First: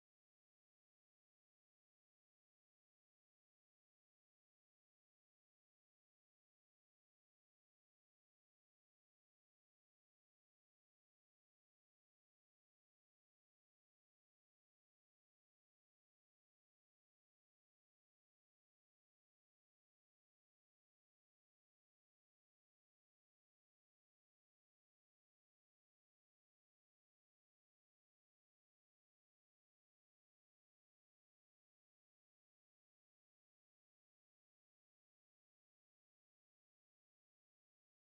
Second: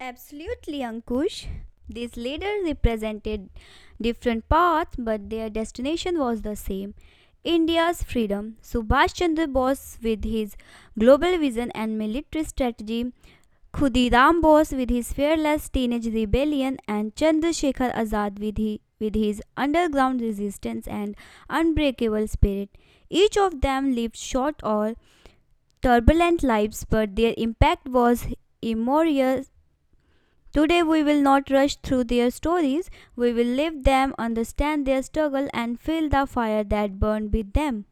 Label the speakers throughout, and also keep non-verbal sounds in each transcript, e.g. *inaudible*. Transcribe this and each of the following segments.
Speaker 1: Absolutely, Ankush. These leaders represented different paths, but their destination was the same, India's freedom. Subhash Chandra Bose, with his global vision and military strategy, Khudiram Bose, with his fearless teenage rebellion, and Chandrasekhar Azad, with his underground resistance and unbreakable spirit. Each of them lived short or turbulent lives, but their impact was immemorial. Today, we will not rush through their stories. We will live them, understand their struggle, and feel the fire that burned with them.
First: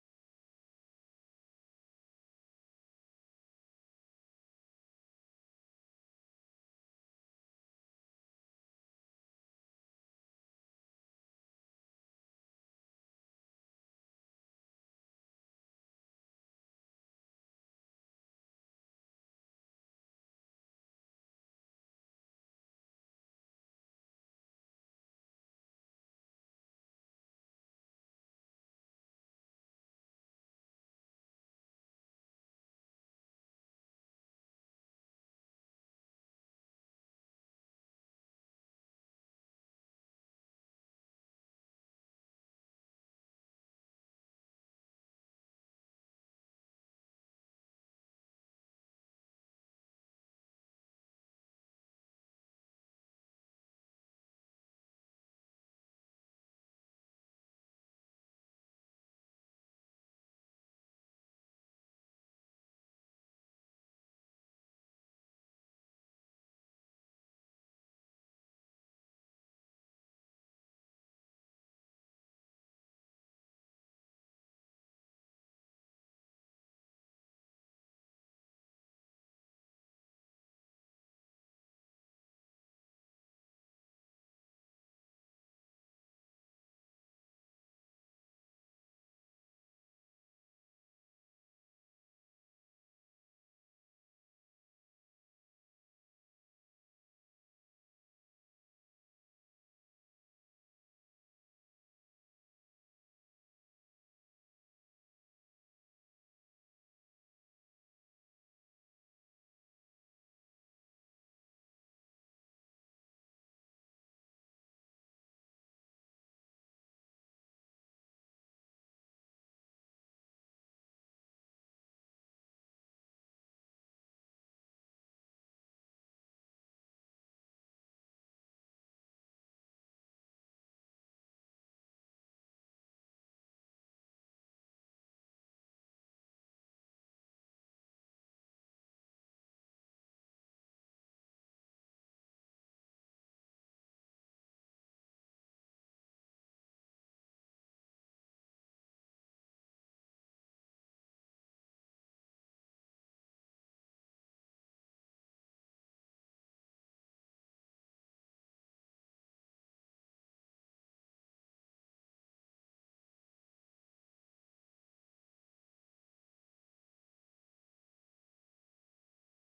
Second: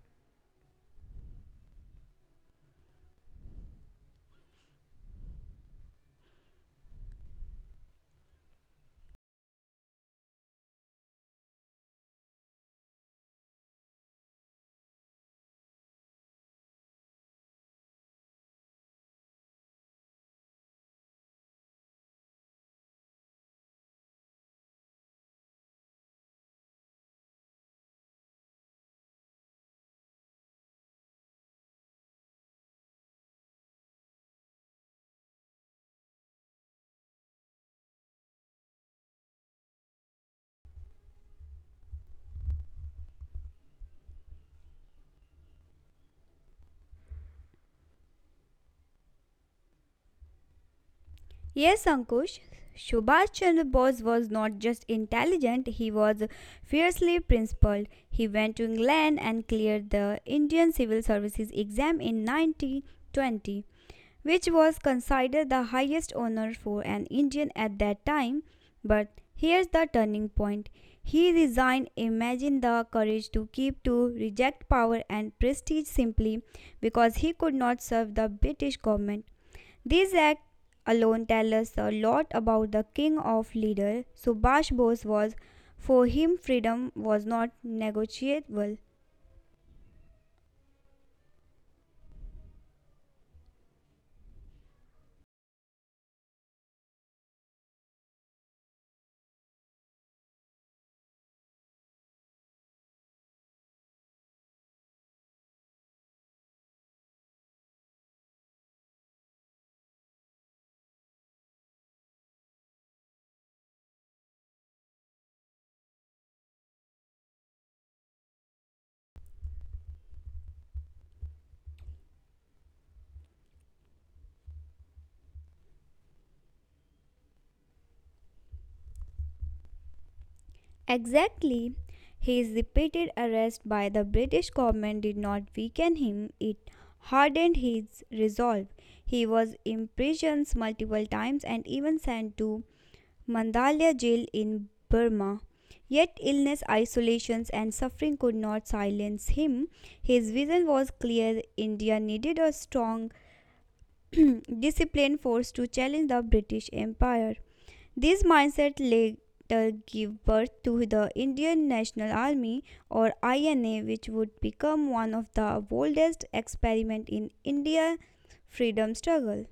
Speaker 1: Yes, Ankush, Subhash Chandra Bose was not just intelligent, he was fiercely principled. He went to England and cleared the Indian Civil Services exam in 1920, which was considered the highest honor for an Indian at that time. But here's the turning point. He resigned. Imagine the courage to keep to reject power and prestige simply because he could not serve the British government. These acts alone tell us a lot about the king of leader Subhash Bose was. For him, freedom was not negotiable. Exactly. His repeated arrest by the British government did not weaken him, it hardened his resolve. He was imprisoned multiple times and even sent to Mandalay jail in Burma. Yet illness, isolations, and suffering could not silence him. His vision was clear, India needed a strong, *clears throat* disciplined force to challenge the British Empire. This mindset later gave birth to the Indian National Army or INA, which would become one of the boldest experiments in India's freedom struggle.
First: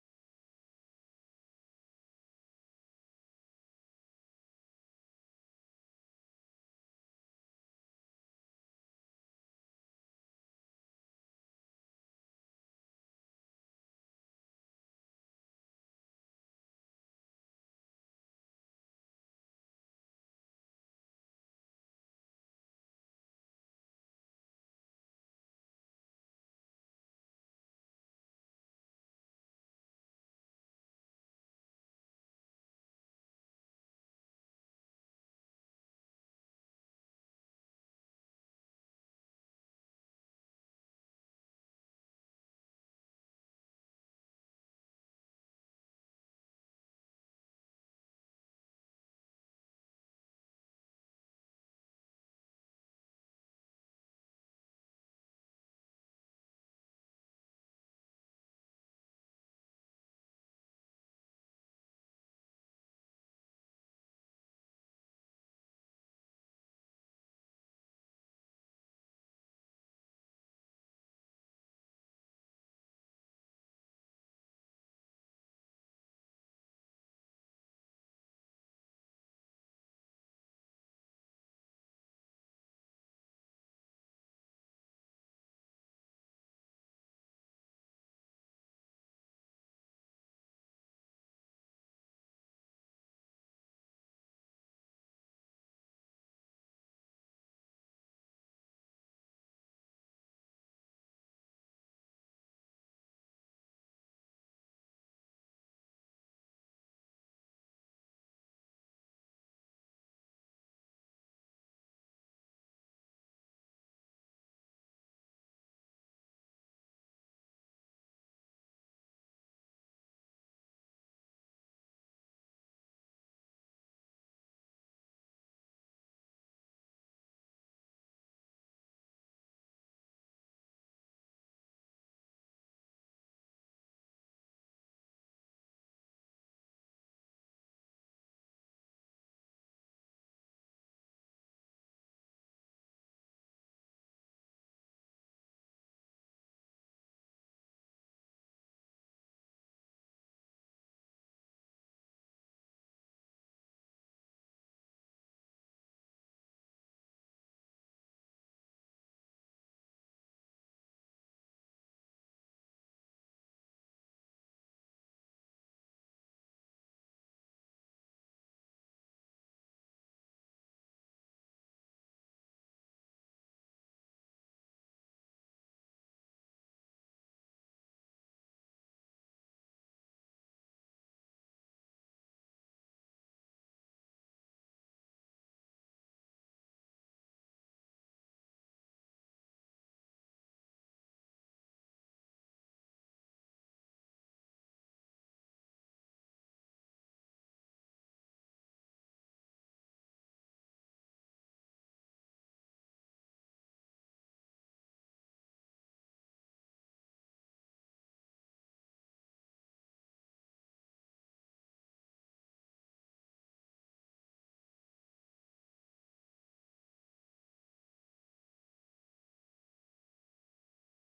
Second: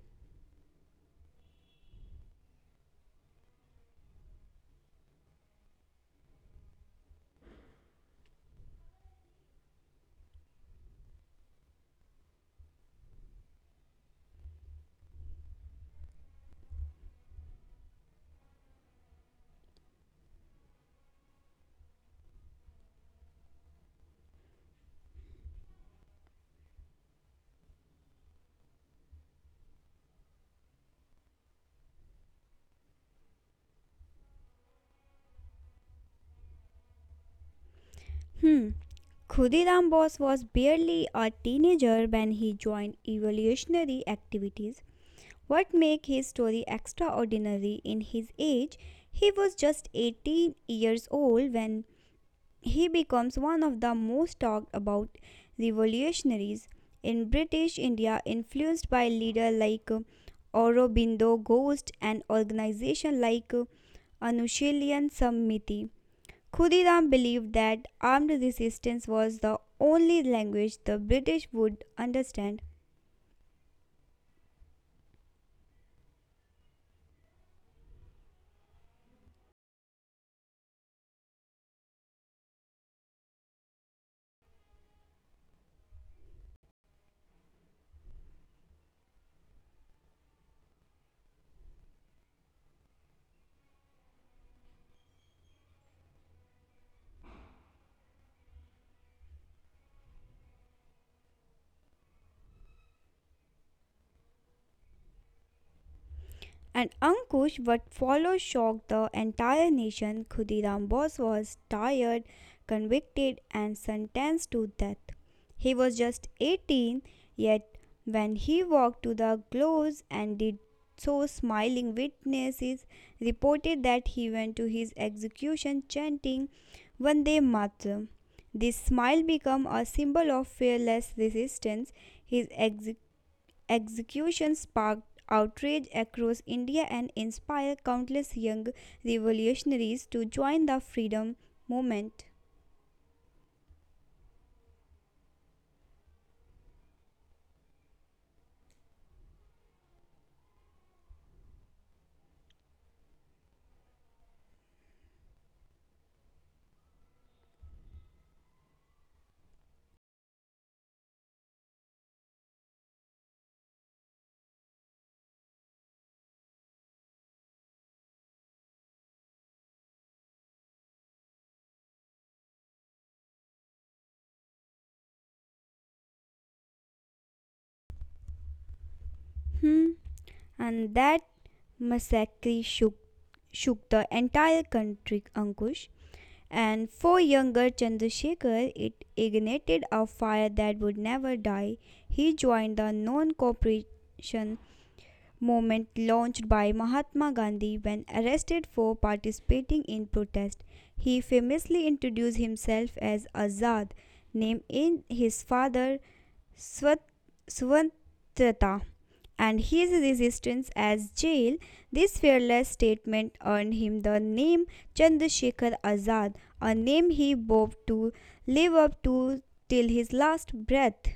Speaker 1: Hmm. Khudiram Bose was barely a teenager when he joined evolutionary activities. What make his story extraordinary in his age? He was just 18 years old when he becomes one of the most talked about revolutionaries in British India, influenced by leaders like Aurobindo Ghosh and organizations like Anushilan Samiti. Khudiram believed that armed resistance was the only language the British would understand. And Ankush, what followed shocked the entire nation. Khudiram Bose was tired, convicted, and sentenced to death. He was just 18, yet, when he walked to the gallows and did so, smiling, witnesses reported that he went to his execution chanting Vande Mataram. This smile became a symbol of fearless resistance. His ex execution sparked outrage across India and inspired countless young revolutionaries to join the freedom movement. Hmm. And that massacre shook the entire country, Ankush. And for younger Chandrasekhar, it ignited a fire that would never die. He joined the non cooperation movement launched by Mahatma Gandhi. When arrested for participating in protest, he famously introduced himself as Azad, name in his father Swat- Swatantrata, and his resistance as jail. This fearless statement earned him the name Chandrasekhar Azad, a name he vowed to live up to till his last breath.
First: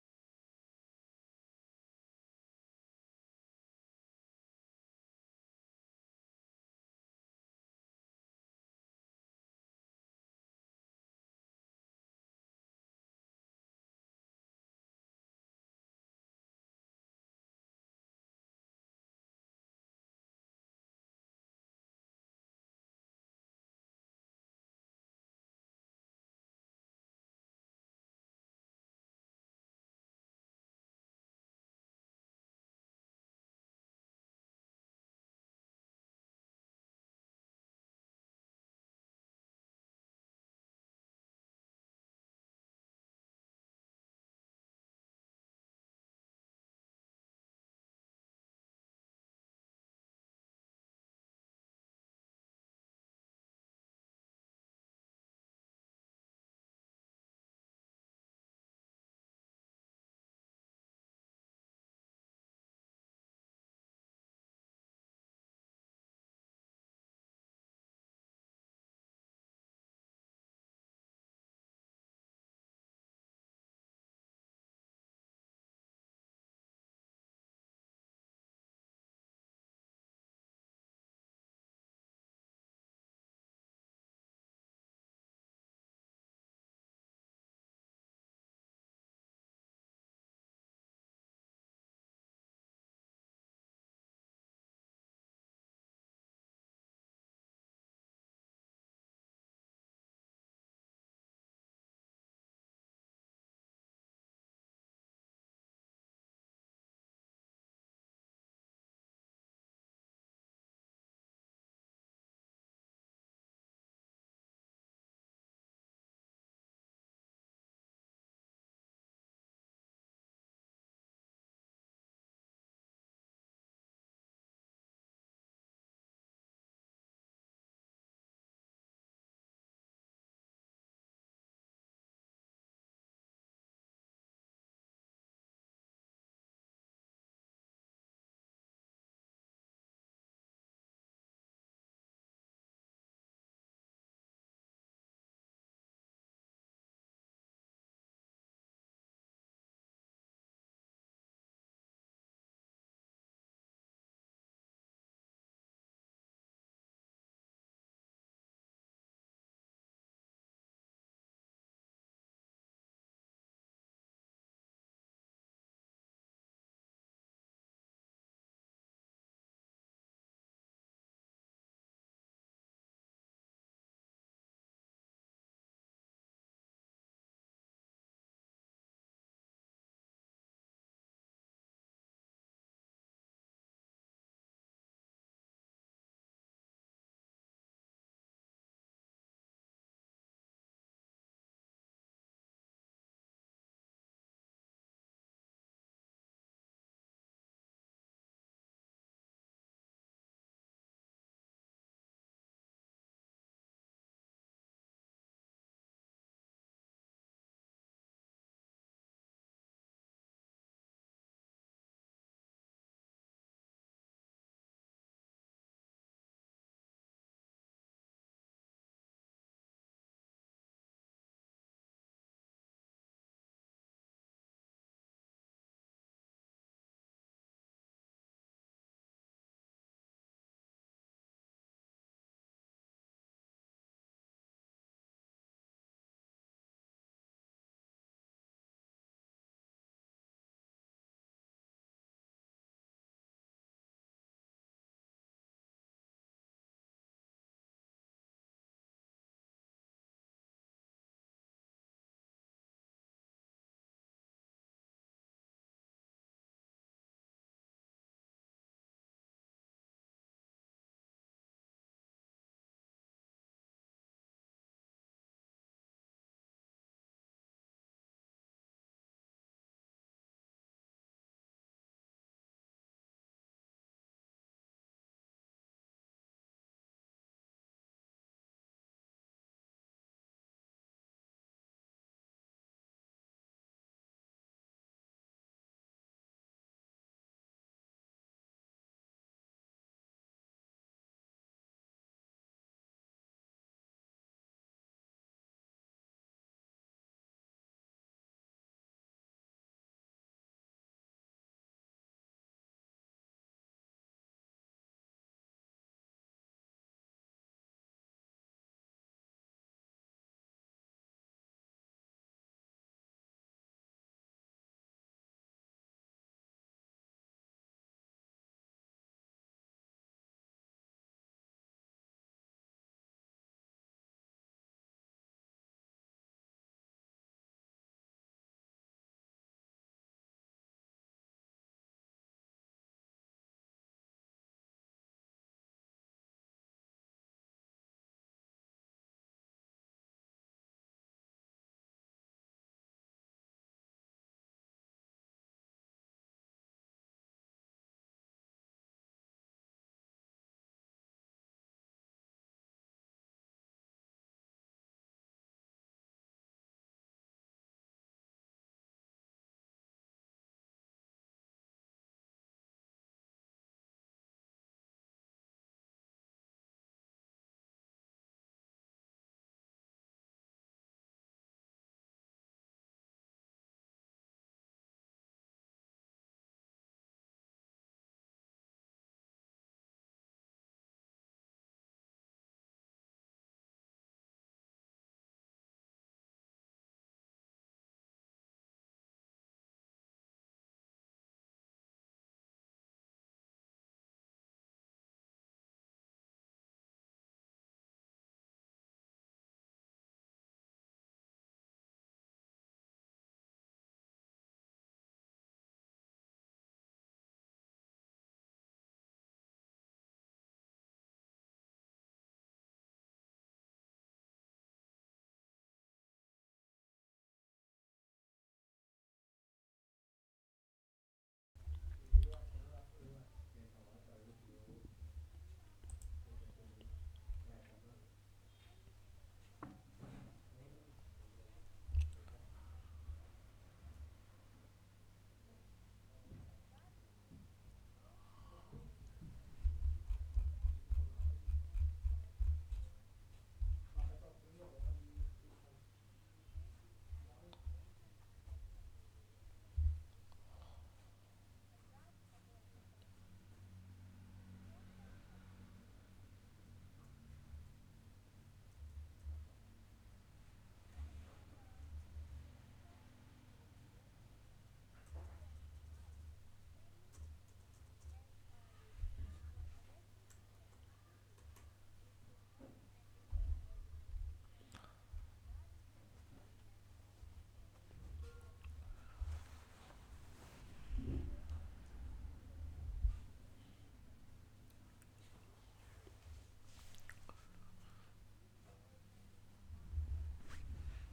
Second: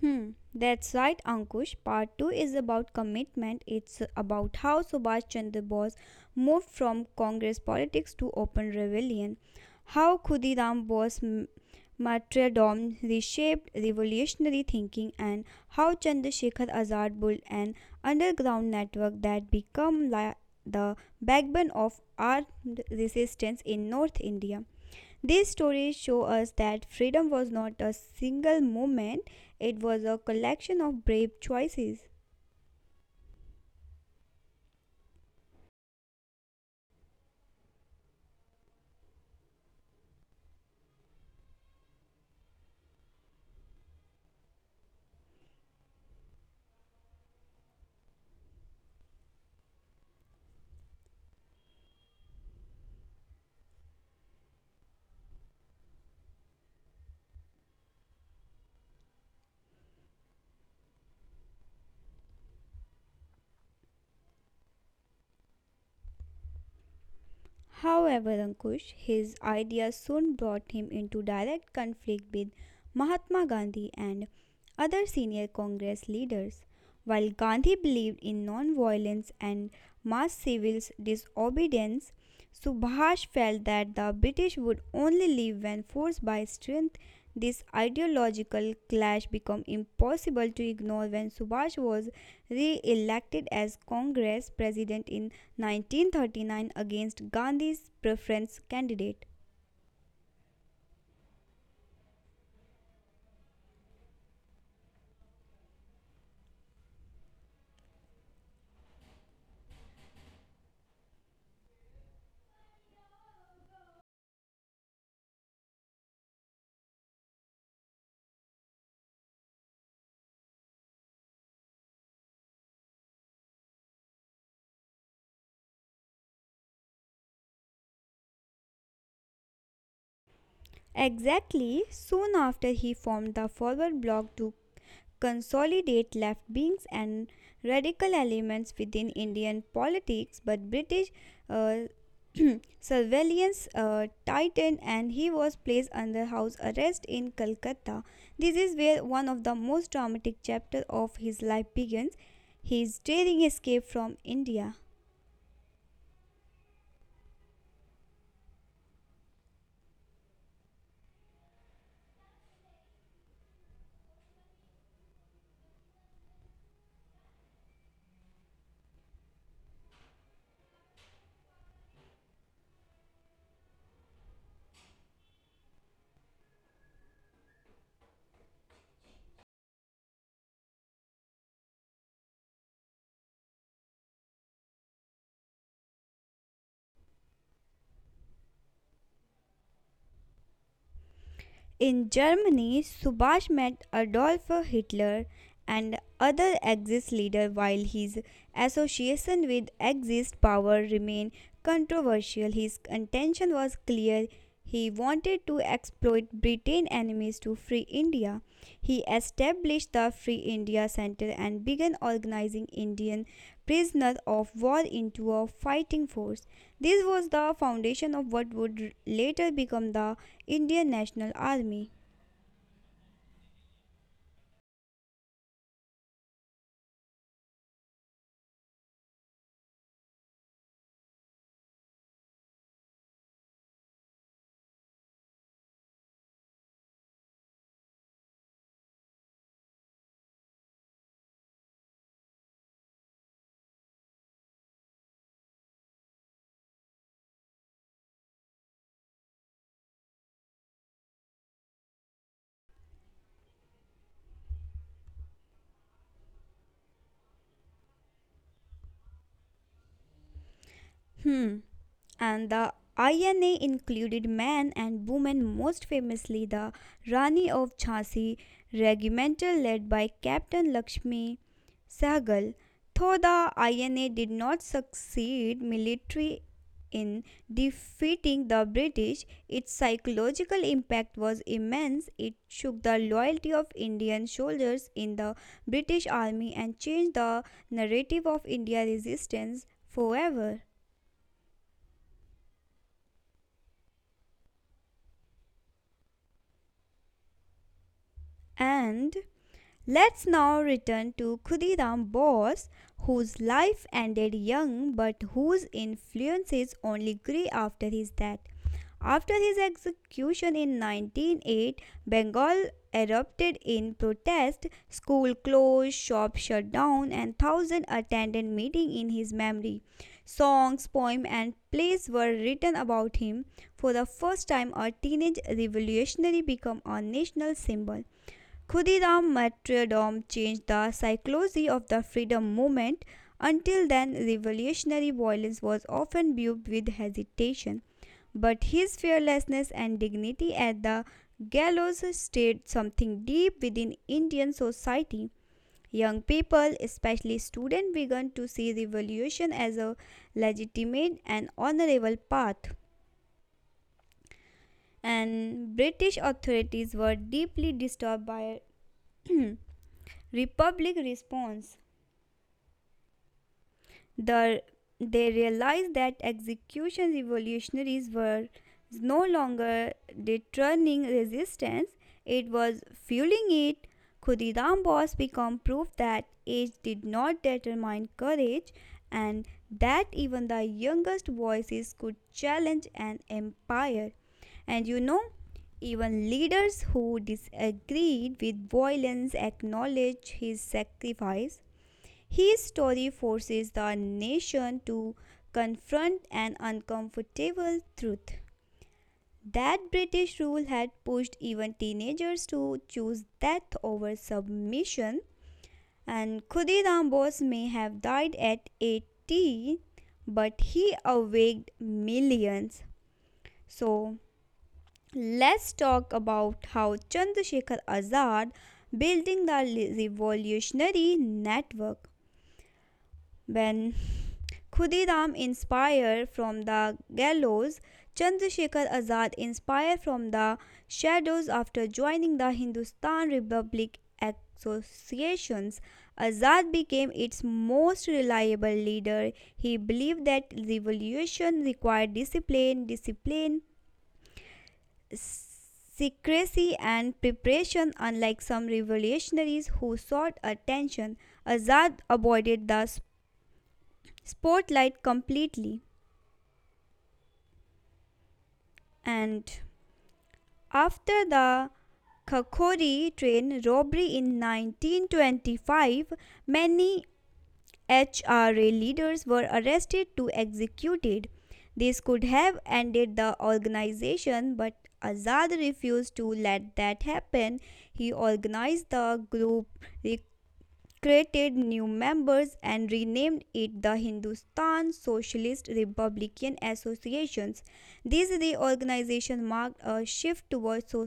Speaker 1: Hmm, that's right, Ankush. Part 2 is about commitment. It's about how Subhash Chandra Bose moved from Congress politics to open rebellion, how martyrdom reshaped revolutionary thinking, and how Chandrasekhar Azad built an underground network that became the backbone of armed resistance in North India. These stories show us that freedom was not a single moment, it was a collection of brave choices. However, Ankush, his ideas soon brought him into direct conflict with Mahatma Gandhi and other senior Congress leaders. While Gandhi believed in non-violence and mass civil disobedience, Subhash felt that the British would only leave when forced by strength. This ideological clash became impossible to ignore when Subhash was re-elected as Congress president in 1939 against Gandhi's preference candidate. Exactly, soon after he formed the Forward Bloc to consolidate left wings and radical elements within Indian politics, but British uh, surveillance tightened and he was placed under house arrest in Calcutta. This is where one of the most dramatic chapters of his life begins, his daring escape from India. In Germany, Subhash met Adolf Hitler and other Axis leaders. While his association with Axis power remained controversial, his intention was clear. He wanted to exploit Britain's enemies to free India. He established the Free India Center and began organizing Indian prisoners of war into a fighting force. This was the foundation of what would later become the Indian National Army. Hmm. And the INA included men and women, most famously the Rani of Jhansi regimental led by Captain Lakshmi Sehgal. Though the INA did not succeed military in defeating the British, its psychological impact was immense. It shook the loyalty of Indian soldiers in the British Army and changed the narrative of India resistance forever. And let's now return to Khudiram Bose, whose life ended young but whose influences only grew after his death. After his execution in 1908, Bengal erupted in protest. School closed, shops shut down, and thousands attended meeting in his memory. Songs, poems, and plays were written about him. For the first time, a teenage revolutionary became a national symbol. Khudiram martyrdom changed the psychology of the freedom movement. Until then, revolutionary violence was often viewed with hesitation, but his fearlessness and dignity at the gallows stirred something deep within Indian society. Young people, especially students, began to see revolution as a legitimate and honorable path, and British authorities were deeply disturbed by *clears throat* republic response. The, they realized that execution revolutionaries were no longer deterring resistance, it was fueling it. Khudidam Bose became proof that age did not determine courage and that even the youngest voices could challenge an empire. And you know, even leaders who disagreed with violence acknowledged his sacrifice. His story forces the nation to confront an uncomfortable truth, that British rule had pushed even teenagers to choose death over submission. And Khudiram Bose may have died at 18, but he awaked millions. So let's talk about how Chandrasekhar Azad building the revolutionary network. When Khudidam inspired from the gallows, Chandrasekhar Azad inspired from the shadows after joining the Hindustan Republic Associations. Azad became its most reliable leader. He believed that revolution required discipline, secrecy, and preparation. Unlike some revolutionaries who sought attention, Azad avoided the spotlight completely. And after the Khakori train robbery in 1925, many HRA leaders were arrested to executed. This could have ended the organization, but Azad refused to let that happen. He organized the group, created new members and renamed it the Hindustan Socialist Republican Associations. This reorganization marked a shift towards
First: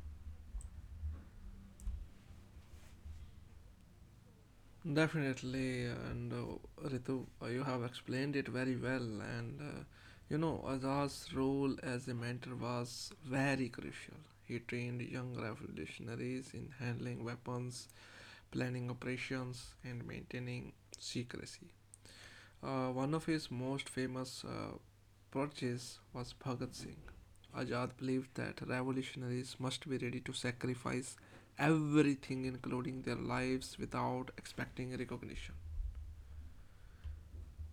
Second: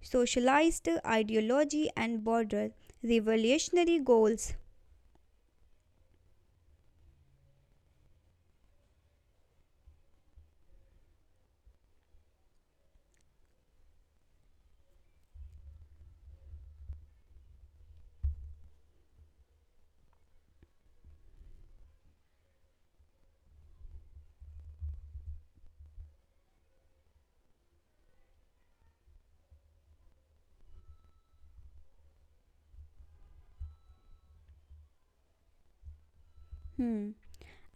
Speaker 1: socialist ideology and border revolutionary goals.
Speaker 2: Definitely, and Ritu, you have explained it very well. Azad's role as a mentor was very crucial. He trained young revolutionaries in handling weapons, planning operations, and maintaining secrecy. One of his most famous purchase was Bhagat Singh. Azad believed that revolutionaries must be ready to sacrifice everything, including their lives, without expecting recognition.
Speaker 1: Hmm.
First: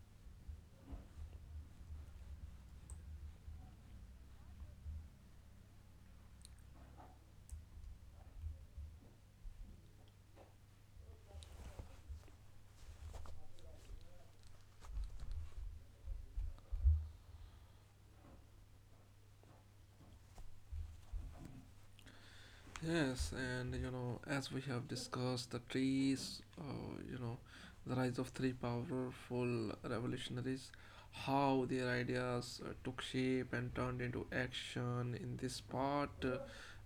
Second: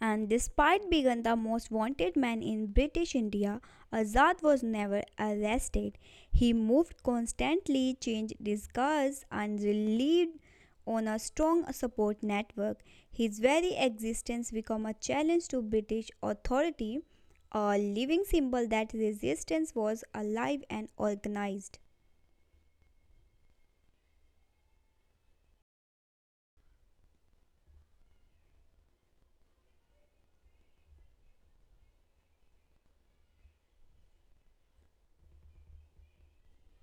Speaker 1: And despite being the most wanted man in British India, Azad was never arrested. He moved constantly, changed disguise, and relied on a strong support network. His very existence became a challenge to British authority, a living symbol that resistance was alive and organized.
Speaker 2: Yes, and you know, as we have discussed, the trees, the rise of three powerful revolutionaries, how their ideas took shape and turned into action. In this part, uh,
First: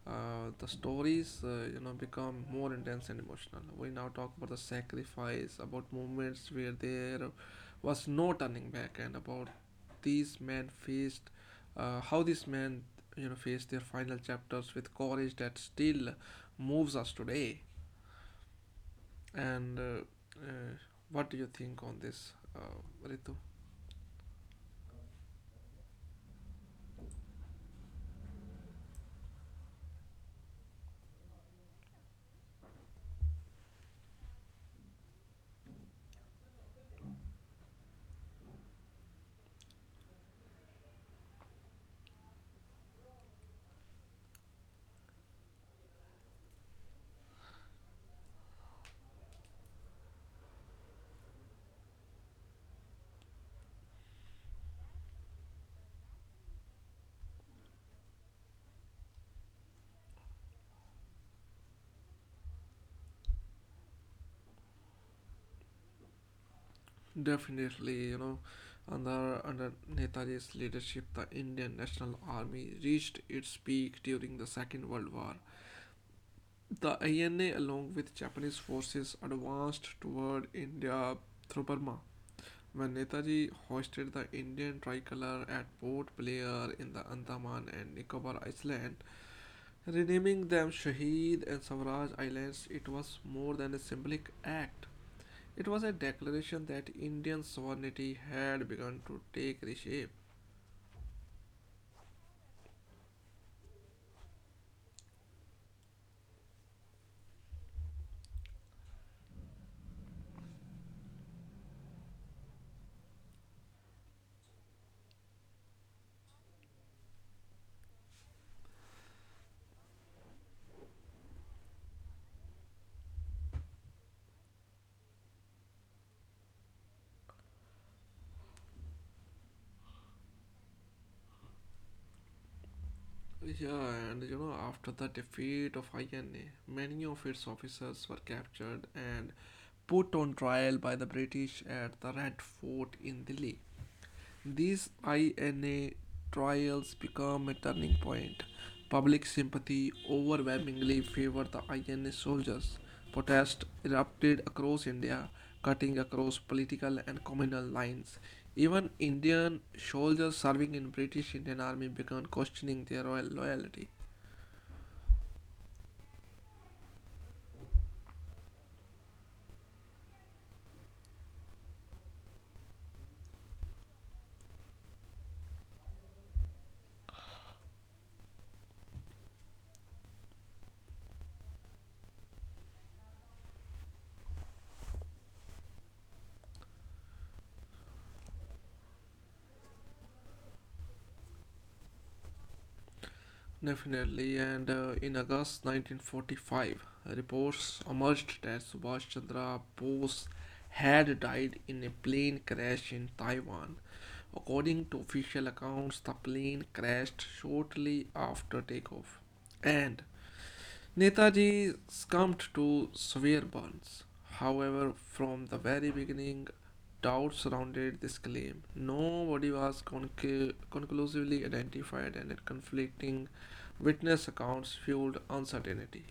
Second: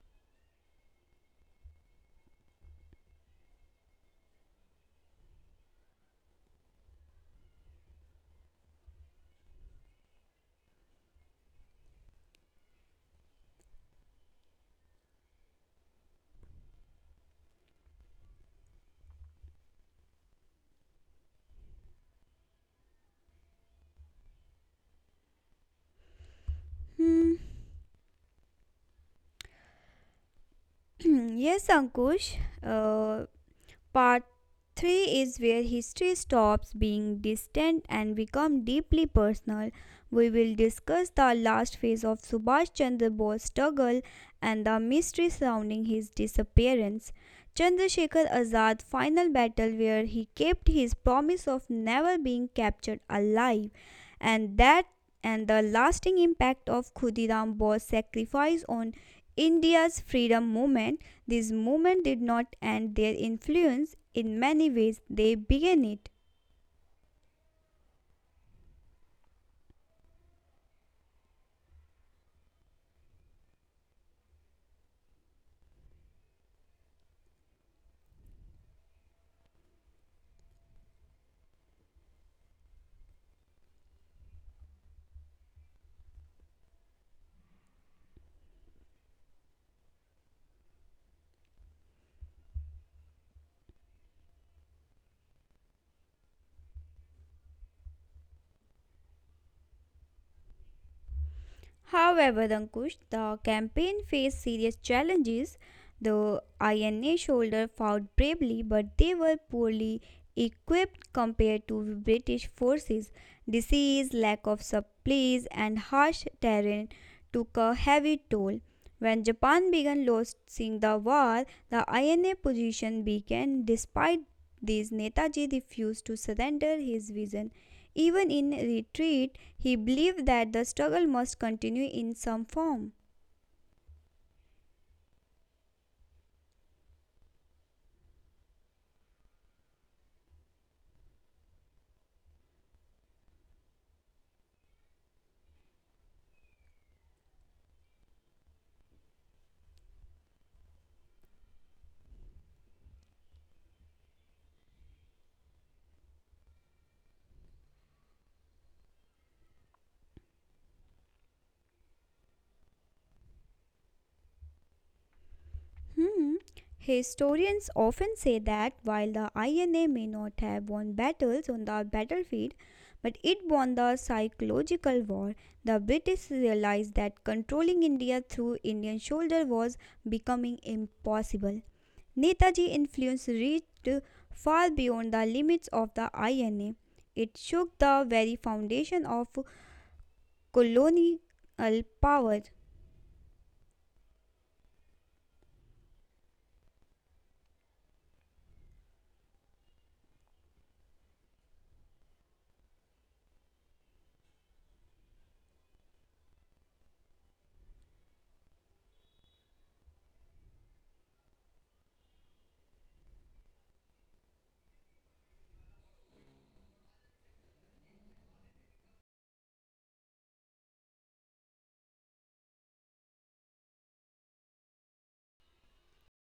Speaker 2: uh, the stories, become more intense and emotional. We now talk about the sacrifice, about moments where there was no turning back, and about these men faced how these men, you know, face their final chapters with courage that still moves us today. And uh, what do you think on this, Ritu?
Speaker 1: Hmm. *clears throat* Yes, Ankush. Uh, Part 3 is where history stops being distant and becomes deeply personal. We will discuss the last phase of Subhash Chandra Bose's struggle and the mystery surrounding his disappearance. Chandrasekhar Azad's final battle where he kept his promise of never being captured alive, and that and the lasting impact of Khudiram Bose's sacrifice on India's freedom movement. This movement did not end their influence. In many ways, they began it.
Speaker 2: Definitely, you know, under Netaji's leadership, the Indian National Army reached its peak during the Second World War. The INA, along with Japanese forces, advanced toward India through Burma. When Netaji hoisted the Indian tricolor at Port Blair in the Andaman and Nicobar Island, renaming them Shaheed and Swaraj Islands, it was more than a symbolic act. It was a declaration that Indian sovereignty had begun to take reshape.
Speaker 1: However, Ankush, the campaign faced serious challenges. The INA soldiers fought bravely, but they were poorly equipped compared to British forces. Disease, lack of supplies, and harsh terrain took a heavy toll. When Japan began losing the war, the INA position weakened. Despite this, Netaji refused to surrender his vision. Even in retreat, he believed that the struggle must continue in some form.
Speaker 2: Yeah, and you know, after the defeat of INA, many of its officers were captured and put on trial by the British at the Red Fort in Delhi. These INA trials become a turning point. Public sympathy overwhelmingly favored the INA soldiers. Protests erupted across India, cutting across political and communal lines. Even Indian soldiers serving in British Indian Army began questioning their royal loyalty.
Speaker 1: Hmm. Historians often say that while the INA may not have won battles on the battlefield, but it won the psychological war. The British realized that controlling India through Indian shoulder was becoming impossible. Netaji's influence reached far beyond the limits of the INA. It shook the very foundation of colonial power.
Speaker 2: Definitely, and in August 1945, reports emerged that Subhash Chandra Bose had died in a plane crash in Taiwan. According to official accounts, the plane crashed shortly after takeoff, and Netaji succumbed to severe burns. However, from the very beginning, doubt surrounded this claim. Nobody was conclusively identified, and conflicting witness accounts fueled uncertainty.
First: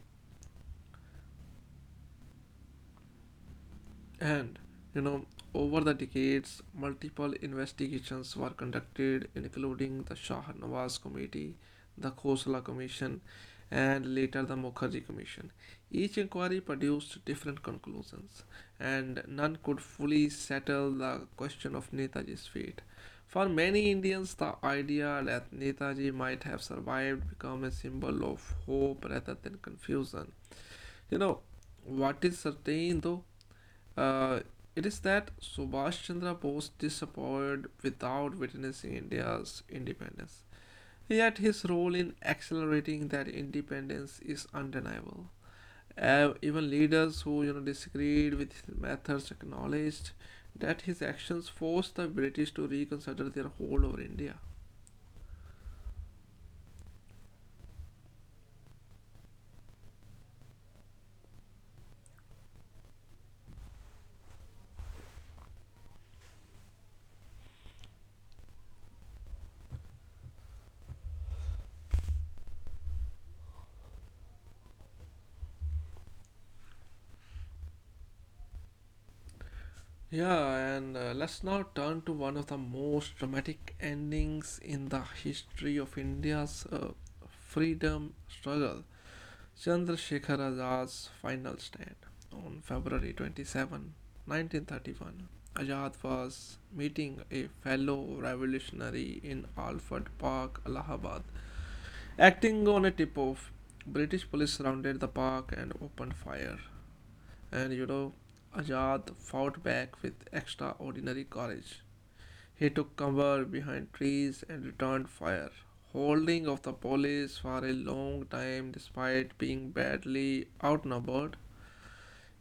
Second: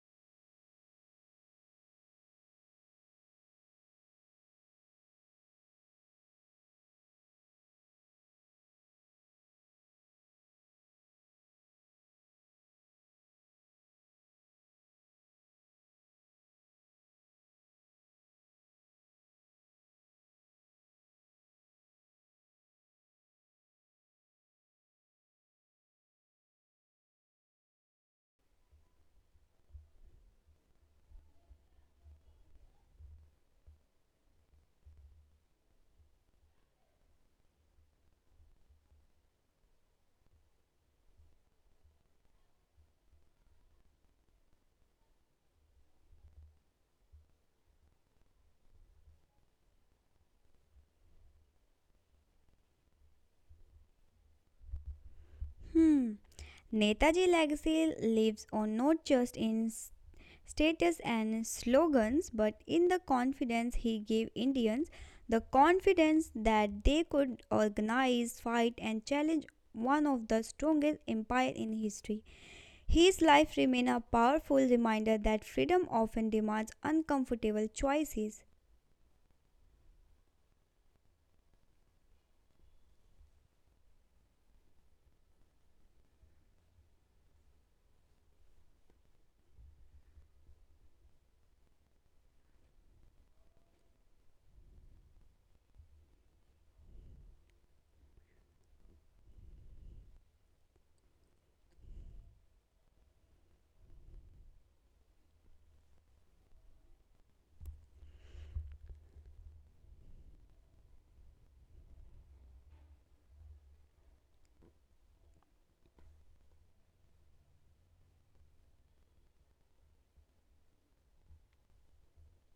Speaker 2: And, you know, over the decades, multiple investigations were conducted, including the Shah Nawaz Committee, the Khosla Commission, and later the Mukherjee Commission. Each inquiry produced different conclusions, and none could fully settle the question of Netaji's fate. For many Indians, the idea that Netaji might have survived became a symbol of hope rather than confusion. You know, what is certain though, uh, it is that Subhash Chandra Bose disappeared without witnessing India's independence. Yet his role in accelerating that independence is undeniable. Even leaders who, you know, disagreed with his methods acknowledged that his actions forced the British to reconsider their hold over India.
Speaker 1: Hmm. Netaji legacy lives on not just in status and slogans but in the confidence he gave Indians, the confidence that they could organize, fight and challenge one of the strongest empires in history. His life remains a powerful reminder that freedom often demands uncomfortable choices.
Speaker 2: Yeah, and let's now turn to one of the most dramatic endings in the history of India's freedom struggle, Chandrasekhar Azad's final stand on February 27, 1931. Azad was meeting a fellow revolutionary in Alford Park, Allahabad. Acting on a tip off, British police surrounded the park and opened fire. And you know, Azad fought back with extraordinary courage. He took cover behind trees and returned fire, holding off the police for a long time despite being badly outnumbered.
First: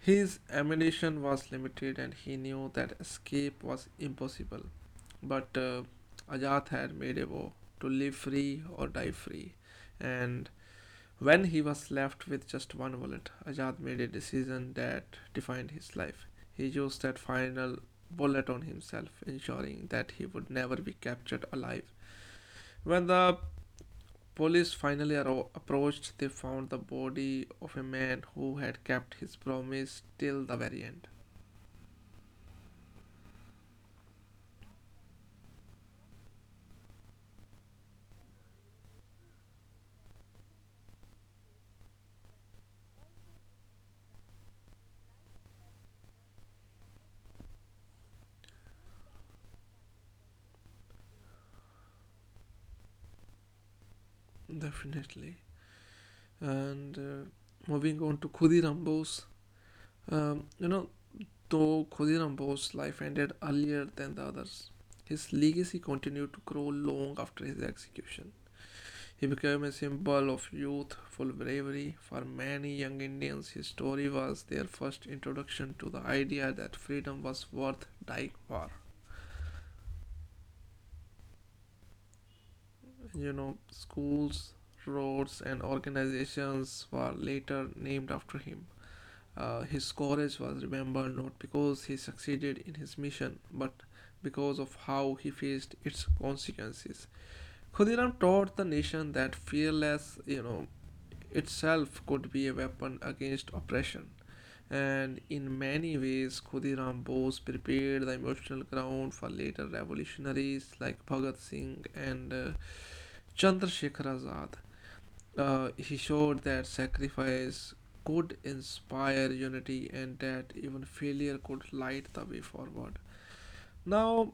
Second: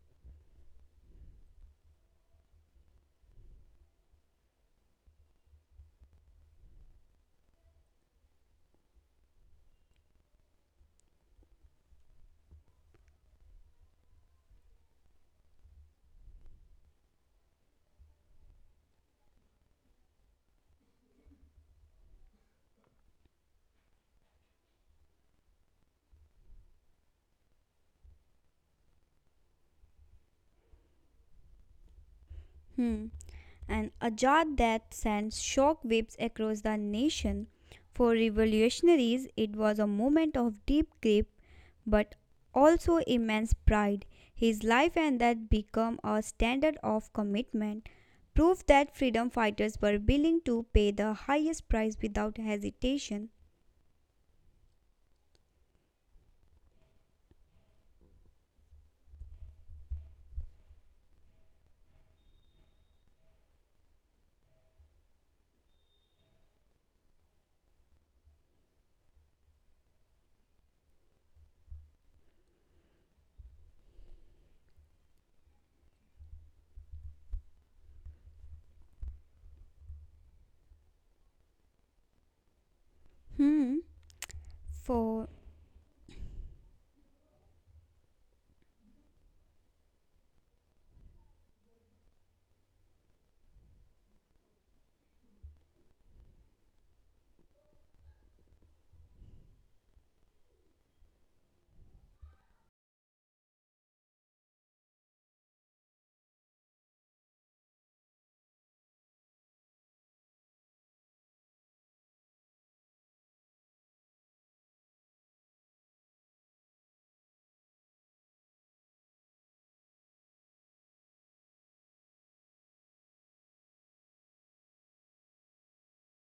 Speaker 2: His ammunition was limited and he knew that escape was impossible. But Ajat had made a vow to live free or die free, and when he was left with just one bullet, Azad made a decision that defined his life. He used that final bullet on himself, ensuring that he would never be captured alive. When the police finally approached, they found the body of a man who had kept his promise till the very end.
Speaker 1: Hmm. And a jar that sends shockwaves across the nation. For revolutionaries, it was a moment of deep grief but also immense pride. His life and death become a standard of commitment, proof that freedom fighters were willing to pay the highest price without hesitation.
Speaker 2: Definitely. And moving on to Khudiram Bose. Um, you know, Though Khudiram Bose's life ended earlier than the others, his legacy continued to grow long after his execution. He became a symbol of youthful bravery. For many young Indians, his story was their first introduction to the idea that freedom was worth dying for. You know,
Speaker 1: Hmm.
Speaker 2: schools,
Speaker 1: For
Speaker 2: roads, and organizations were later named after him. His courage was remembered not because he succeeded in his mission, but because of how he faced its consequences. Khudiram taught the nation that fearless, you know, itself could be a weapon against oppression. And in many ways, Khudiram Bose prepared the emotional ground for later revolutionaries like Bhagat Singh and Chandrasekhar Azad. He showed that sacrifice could inspire unity and that even failure could light the way forward. Now,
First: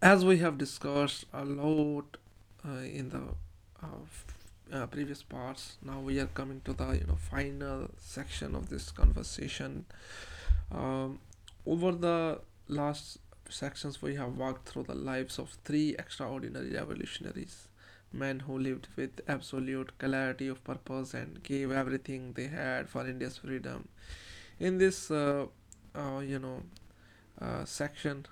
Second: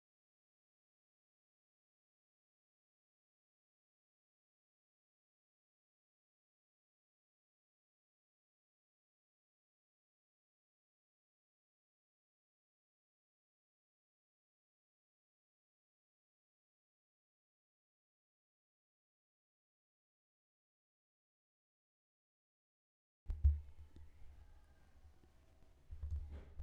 Speaker 2: as we have discussed a lot in the uh, f- previous parts, now we are coming to the, you know, final section of this conversation. um, Over the last sections, we have walked through the lives of three extraordinary revolutionaries, men who lived with absolute clarity of purpose and gave everything they had for India's freedom. In this, uh, you know, section,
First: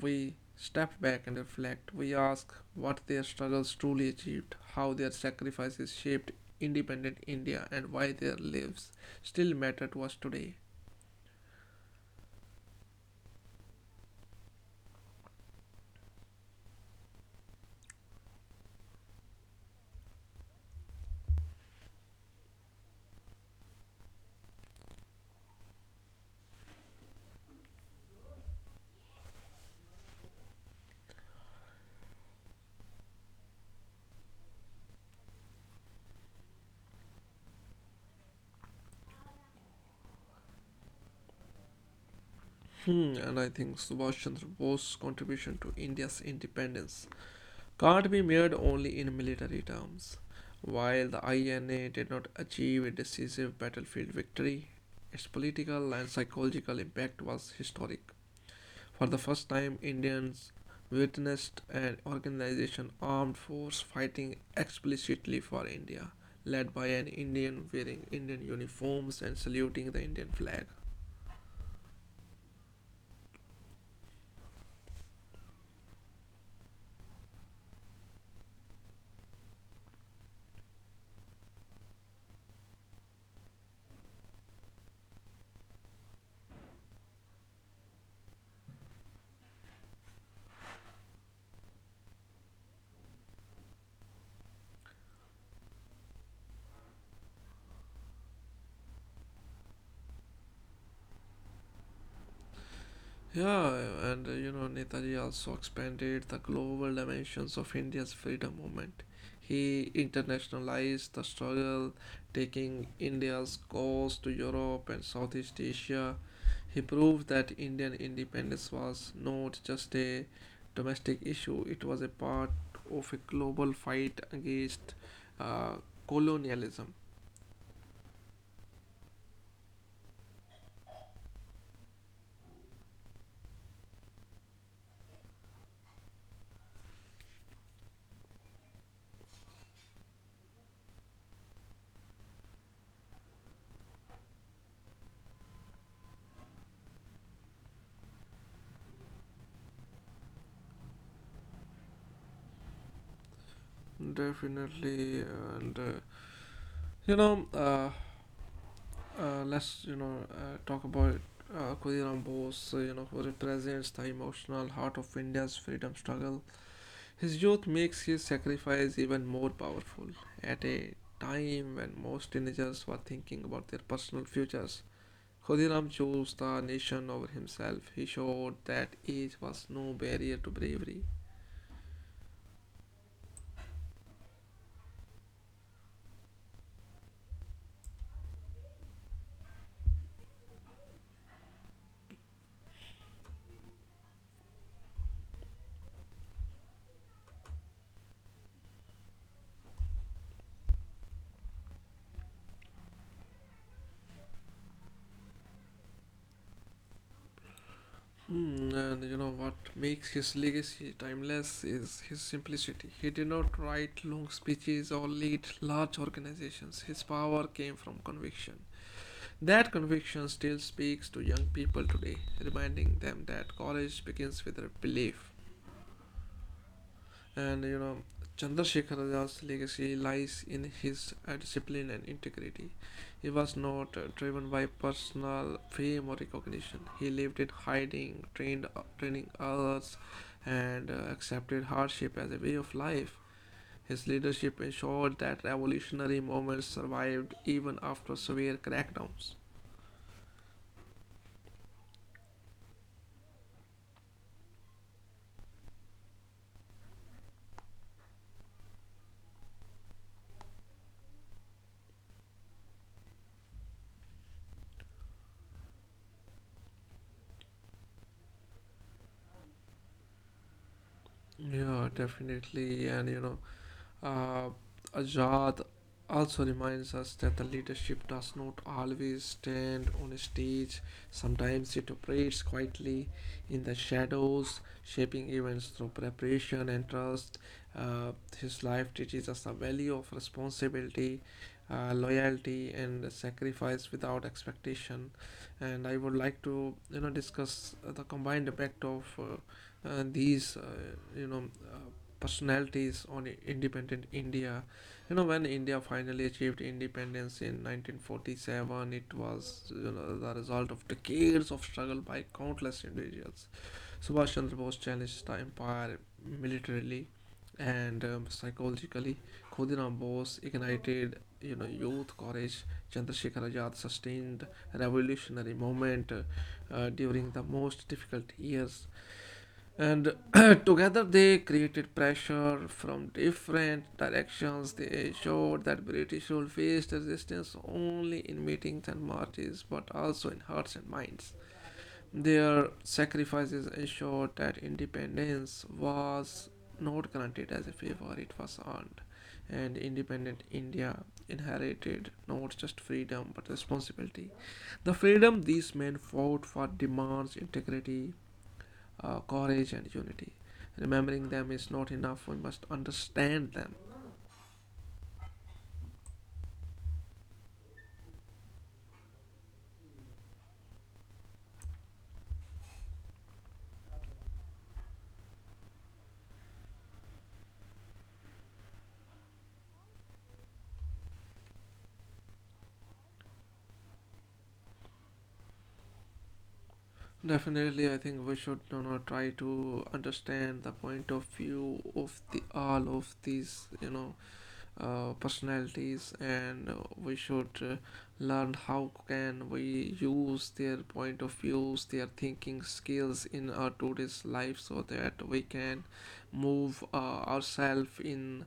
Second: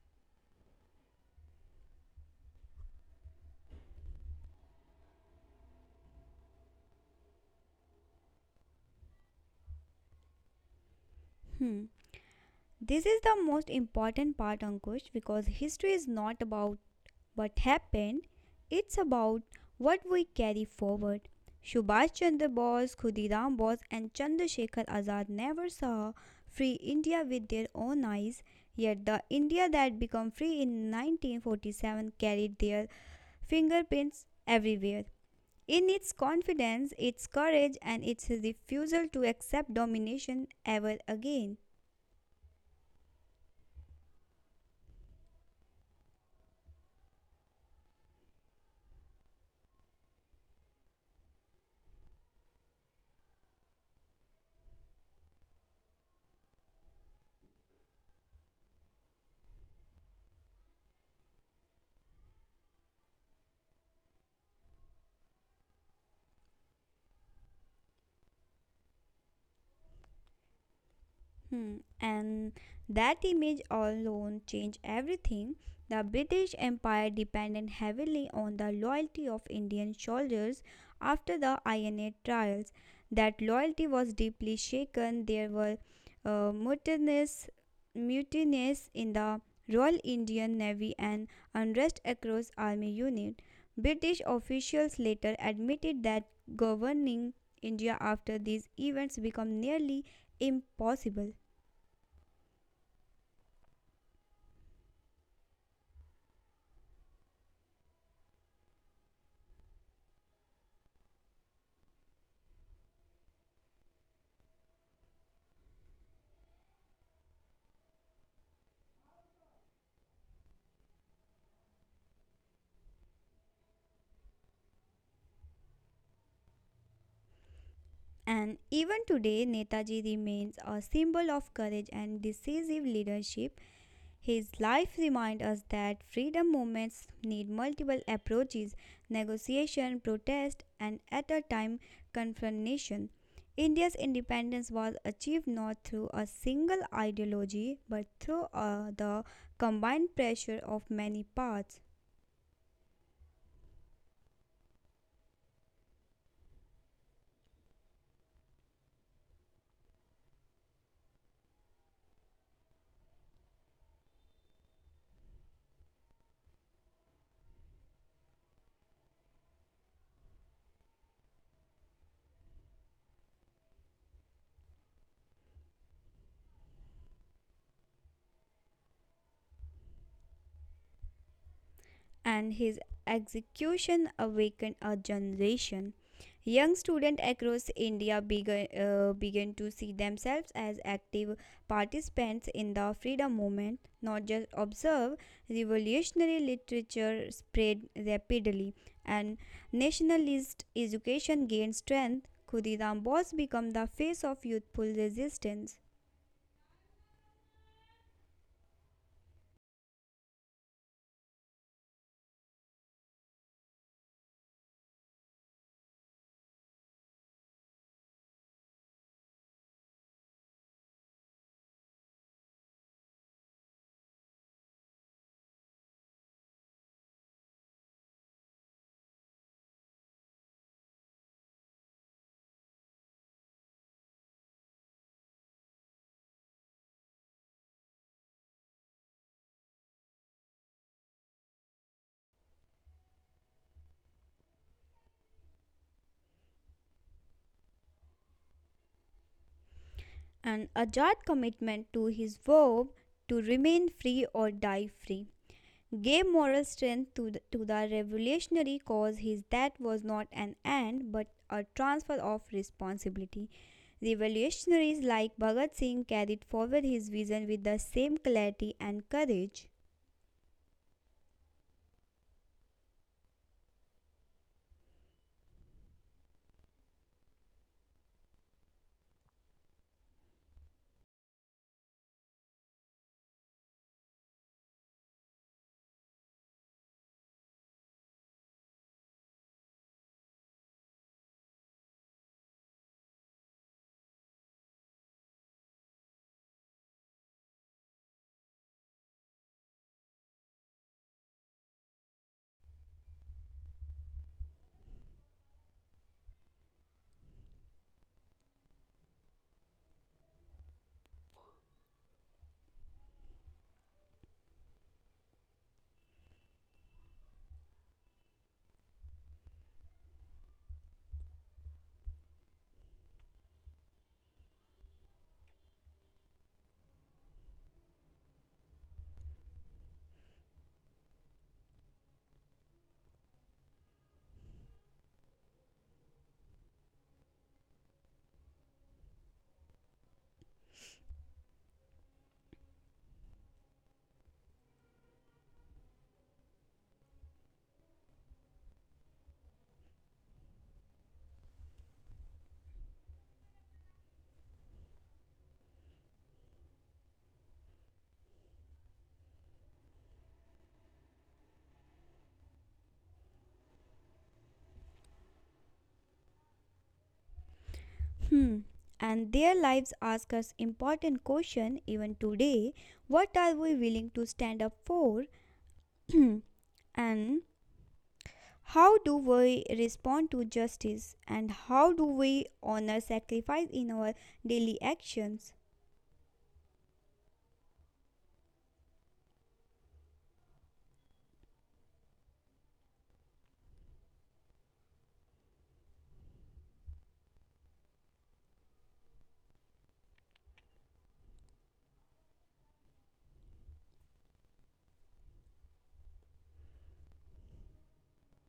Speaker 2: we step back and reflect. We ask what their struggles truly achieved, how their sacrifices shaped independent India, and why their lives still matter to us today.
Speaker 1: hmm. This is the most important part, Ankush, because history is not about what happened, it's about what we carry forward. Subhash Chandra Bose, Khudiram Bose, and Chandrasekhar Azad never saw free India with their own eyes, yet the India that became free in 1947 carried their fingerprints everywhere. In its confidence, its courage, and its refusal to accept domination ever again.
Speaker 2: Hmm, and I think Subhash Chandra Bose's contribution to India's independence can't be measured only in military terms. While the INA did not achieve a decisive battlefield victory, its political and psychological impact was historic. For the first time, Indians witnessed an organization armed force fighting explicitly for India, led by an Indian wearing Indian uniforms and saluting the Indian flag.
Speaker 1: Hmm. And that image alone changed everything. The British Empire depended heavily on the loyalty of Indian soldiers after the INA trials. That loyalty was deeply shaken. There were uh, mutinies, mutinies in the Royal Indian Navy and unrest across army unit. British officials later admitted that governing India after these events became nearly impossible.
Speaker 2: Yeah, and you know, Netaji also expanded the global dimensions of India's freedom movement. He internationalized the struggle, taking India's cause to Europe and Southeast Asia. He proved that Indian independence was not just a domestic issue, it was a part of a global fight against uh, colonialism.
Speaker 1: And even today, Netaji remains a symbol of courage and decisive leadership. His life reminds us that freedom movements need multiple approaches, negotiation, protest, and at a time, confrontation. India's independence was achieved not through a single ideology but through the combined pressure of many parts.
Speaker 2: Definitely, and you know, uh, let's, you know, talk about Khudiram Bose. You know, who represents the emotional heart of India's freedom struggle. His youth makes his sacrifice even more powerful at a time when most teenagers were thinking about their personal futures. Khudiram chose the nation over himself. He showed that age was no barrier to bravery.
Speaker 1: And his execution awakened a generation. Young students across India began to see themselves as active participants in the freedom movement, not just observe. Revolutionary literature spread rapidly, and nationalist education gained strength. Khudiram Bose became the face of youthful resistance.
Speaker 2: Hmm, and you know what makes his legacy timeless is his simplicity. He did not write long speeches or lead large organizations. His power came from conviction. That conviction still speaks to young people today, reminding them that courage begins with a belief. And you know, Chandrasekhar Azad's legacy lies in his discipline and integrity. He was not driven by personal fame or recognition. He lived in hiding, training others, and accepted hardship as a way of life. His leadership ensured that revolutionary movements survived even after severe crackdowns.
Speaker 1: An Ajad commitment to his verb to remain free or die free gave moral strength to to the revolutionary cause. His death was not an end but a transfer of responsibility. Revolutionaries like Bhagat Singh carried forward his vision with the same clarity and courage.
Speaker 2: Yeah, definitely. And you know, Uh, Azad also reminds us that the leadership does not always stand on a stage. Sometimes it operates quietly in the shadows, shaping events through preparation and trust. Uh, his life teaches us the value of responsibility, loyalty, and sacrifice without expectation. And I would like to, you know, discuss the combined effect of these, you know, uh, personalities on independent India. You know, when India finally achieved independence in 1947, it was, you know, the result of decades of struggle by countless individuals. Subhash Chandra Bose challenged the empire militarily and psychologically. Khudiram Bose ignited, you know, youth courage. Chandrasekhar Azad sustained revolutionary movement during the most difficult years, and *clears throat* together they created pressure from different directions. They showed that British rule faced resistance only in meetings and marches, but also in hearts and minds. Their sacrifices ensured that independence was not granted as a favor, it was earned. And independent India inherited not just freedom but responsibility. The freedom these men fought for demands integrity, courage and unity. Remembering them is not enough, we must understand them.
Speaker 1: Hmm. And their lives ask us important question even today. What are we willing to stand up for? *clears throat* And how do we respond to justice? And how do we honor sacrifice in our daily actions?
Speaker 2: Definitely, I think we should, you know, try to understand the point of view of the all of these, you know, personalities, and we should learn how can we use their point of views, their thinking skills in our today's life, so that we can move ourselves in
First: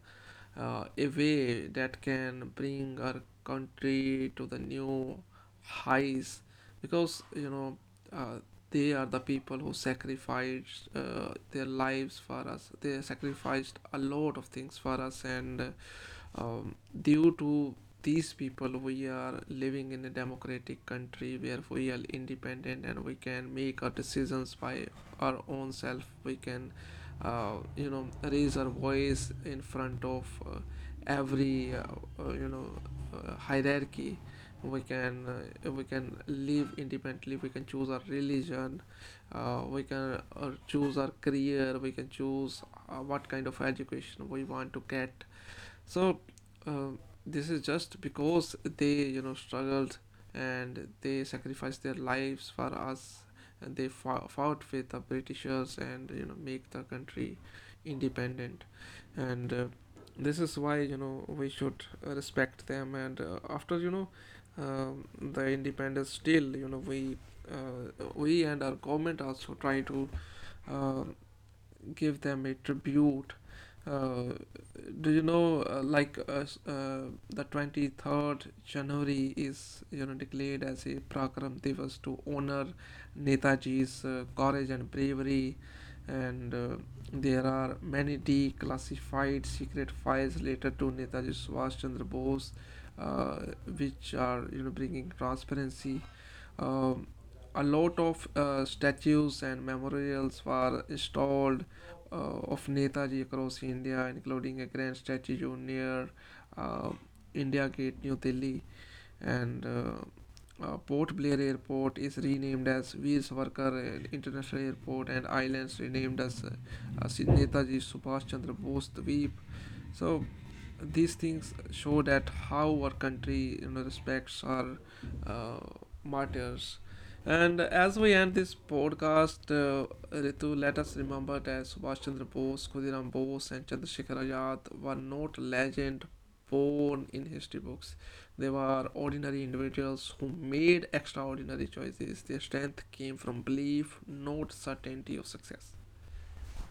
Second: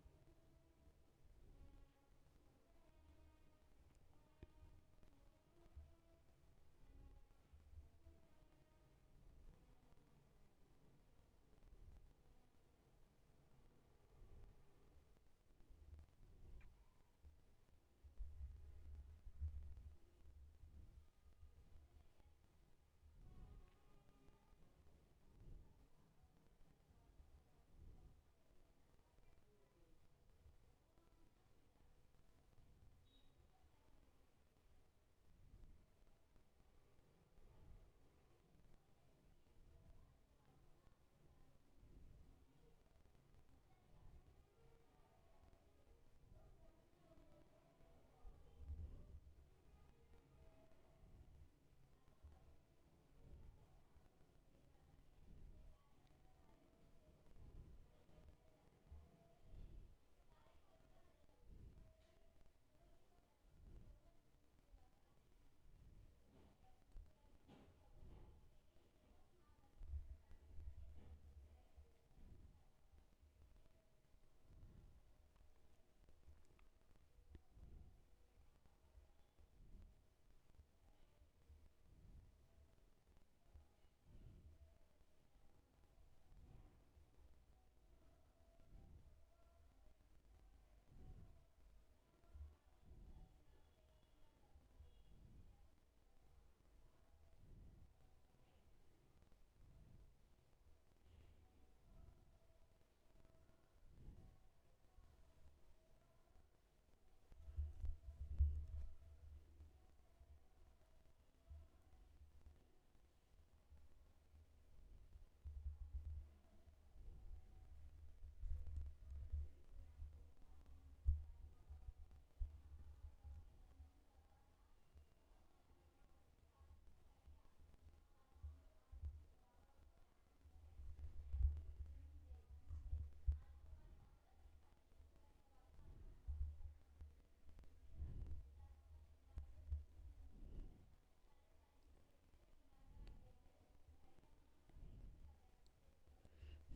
Speaker 2: a way that can bring our country to the new highs, because you know, uh, they are the people who sacrificed their lives for us. They sacrificed a lot of things for us, and um, due to these people we are living in a democratic country where we are independent and we can make our decisions by our own self. We can, you know, raise our voice in front of every uh, you know hierarchy. We can live independently, we can choose our religion, we can choose our career, we can choose what kind of education we want to get. So um, this is just because they, you know, struggled and they sacrificed their lives for us. And they fought with the Britishers and you know make the country independent. And this is why, you know, we should respect them. And after, you know, the independence, still you know we. We and our government also try to uh, give them a tribute. Uh, do you know, the 23 January is, you know, declared as a Prakram Divas to honor Netaji's courage and bravery. And There are many declassified secret files related to Netaji Subhash Chandra Bose, uh, which are, you know, bringing transparency. Um, a lot of statues and memorials were installed of Netaji across India, including a grand statue near uh, India Gate, New Delhi, and Port Blair Airport is renamed as Veer Savarkar International Airport and islands renamed as Netaji Subhash Chandra Bose Dweep. So these things show that how our country, you know, respects our uh, martyrs. And as we end this podcast, Ritu, let us remember that Subhash Chandra Bose, Khudiram Bose, and Chandrasekhar Azad were not legend born in history books. They were ordinary individuals who made extraordinary choices. Their strength came from belief, not certainty of success.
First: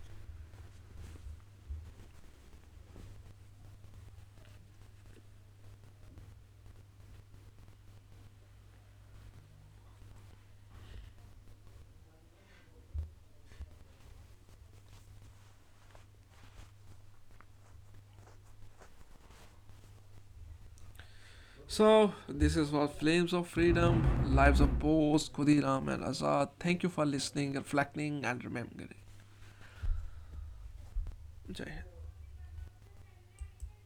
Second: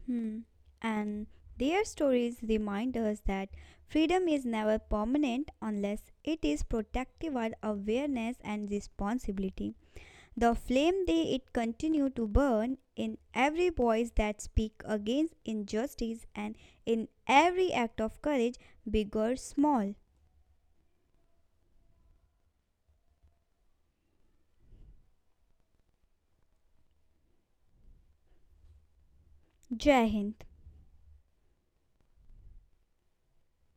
Speaker 1: Hmm. And their stories remind us that freedom is never permanent unless it is protected with awareness and responsibility. The flame they it continue to burn in every voice that speak against injustice and in every act of courage, big or small.
Speaker 2: So, this is what Flames of Freedom, Lives of Bose, Khudiram, and Azad. Thank you for listening, reflecting, and remembering.
Speaker 1: Jai Hind.
Speaker 2: Jai Hind.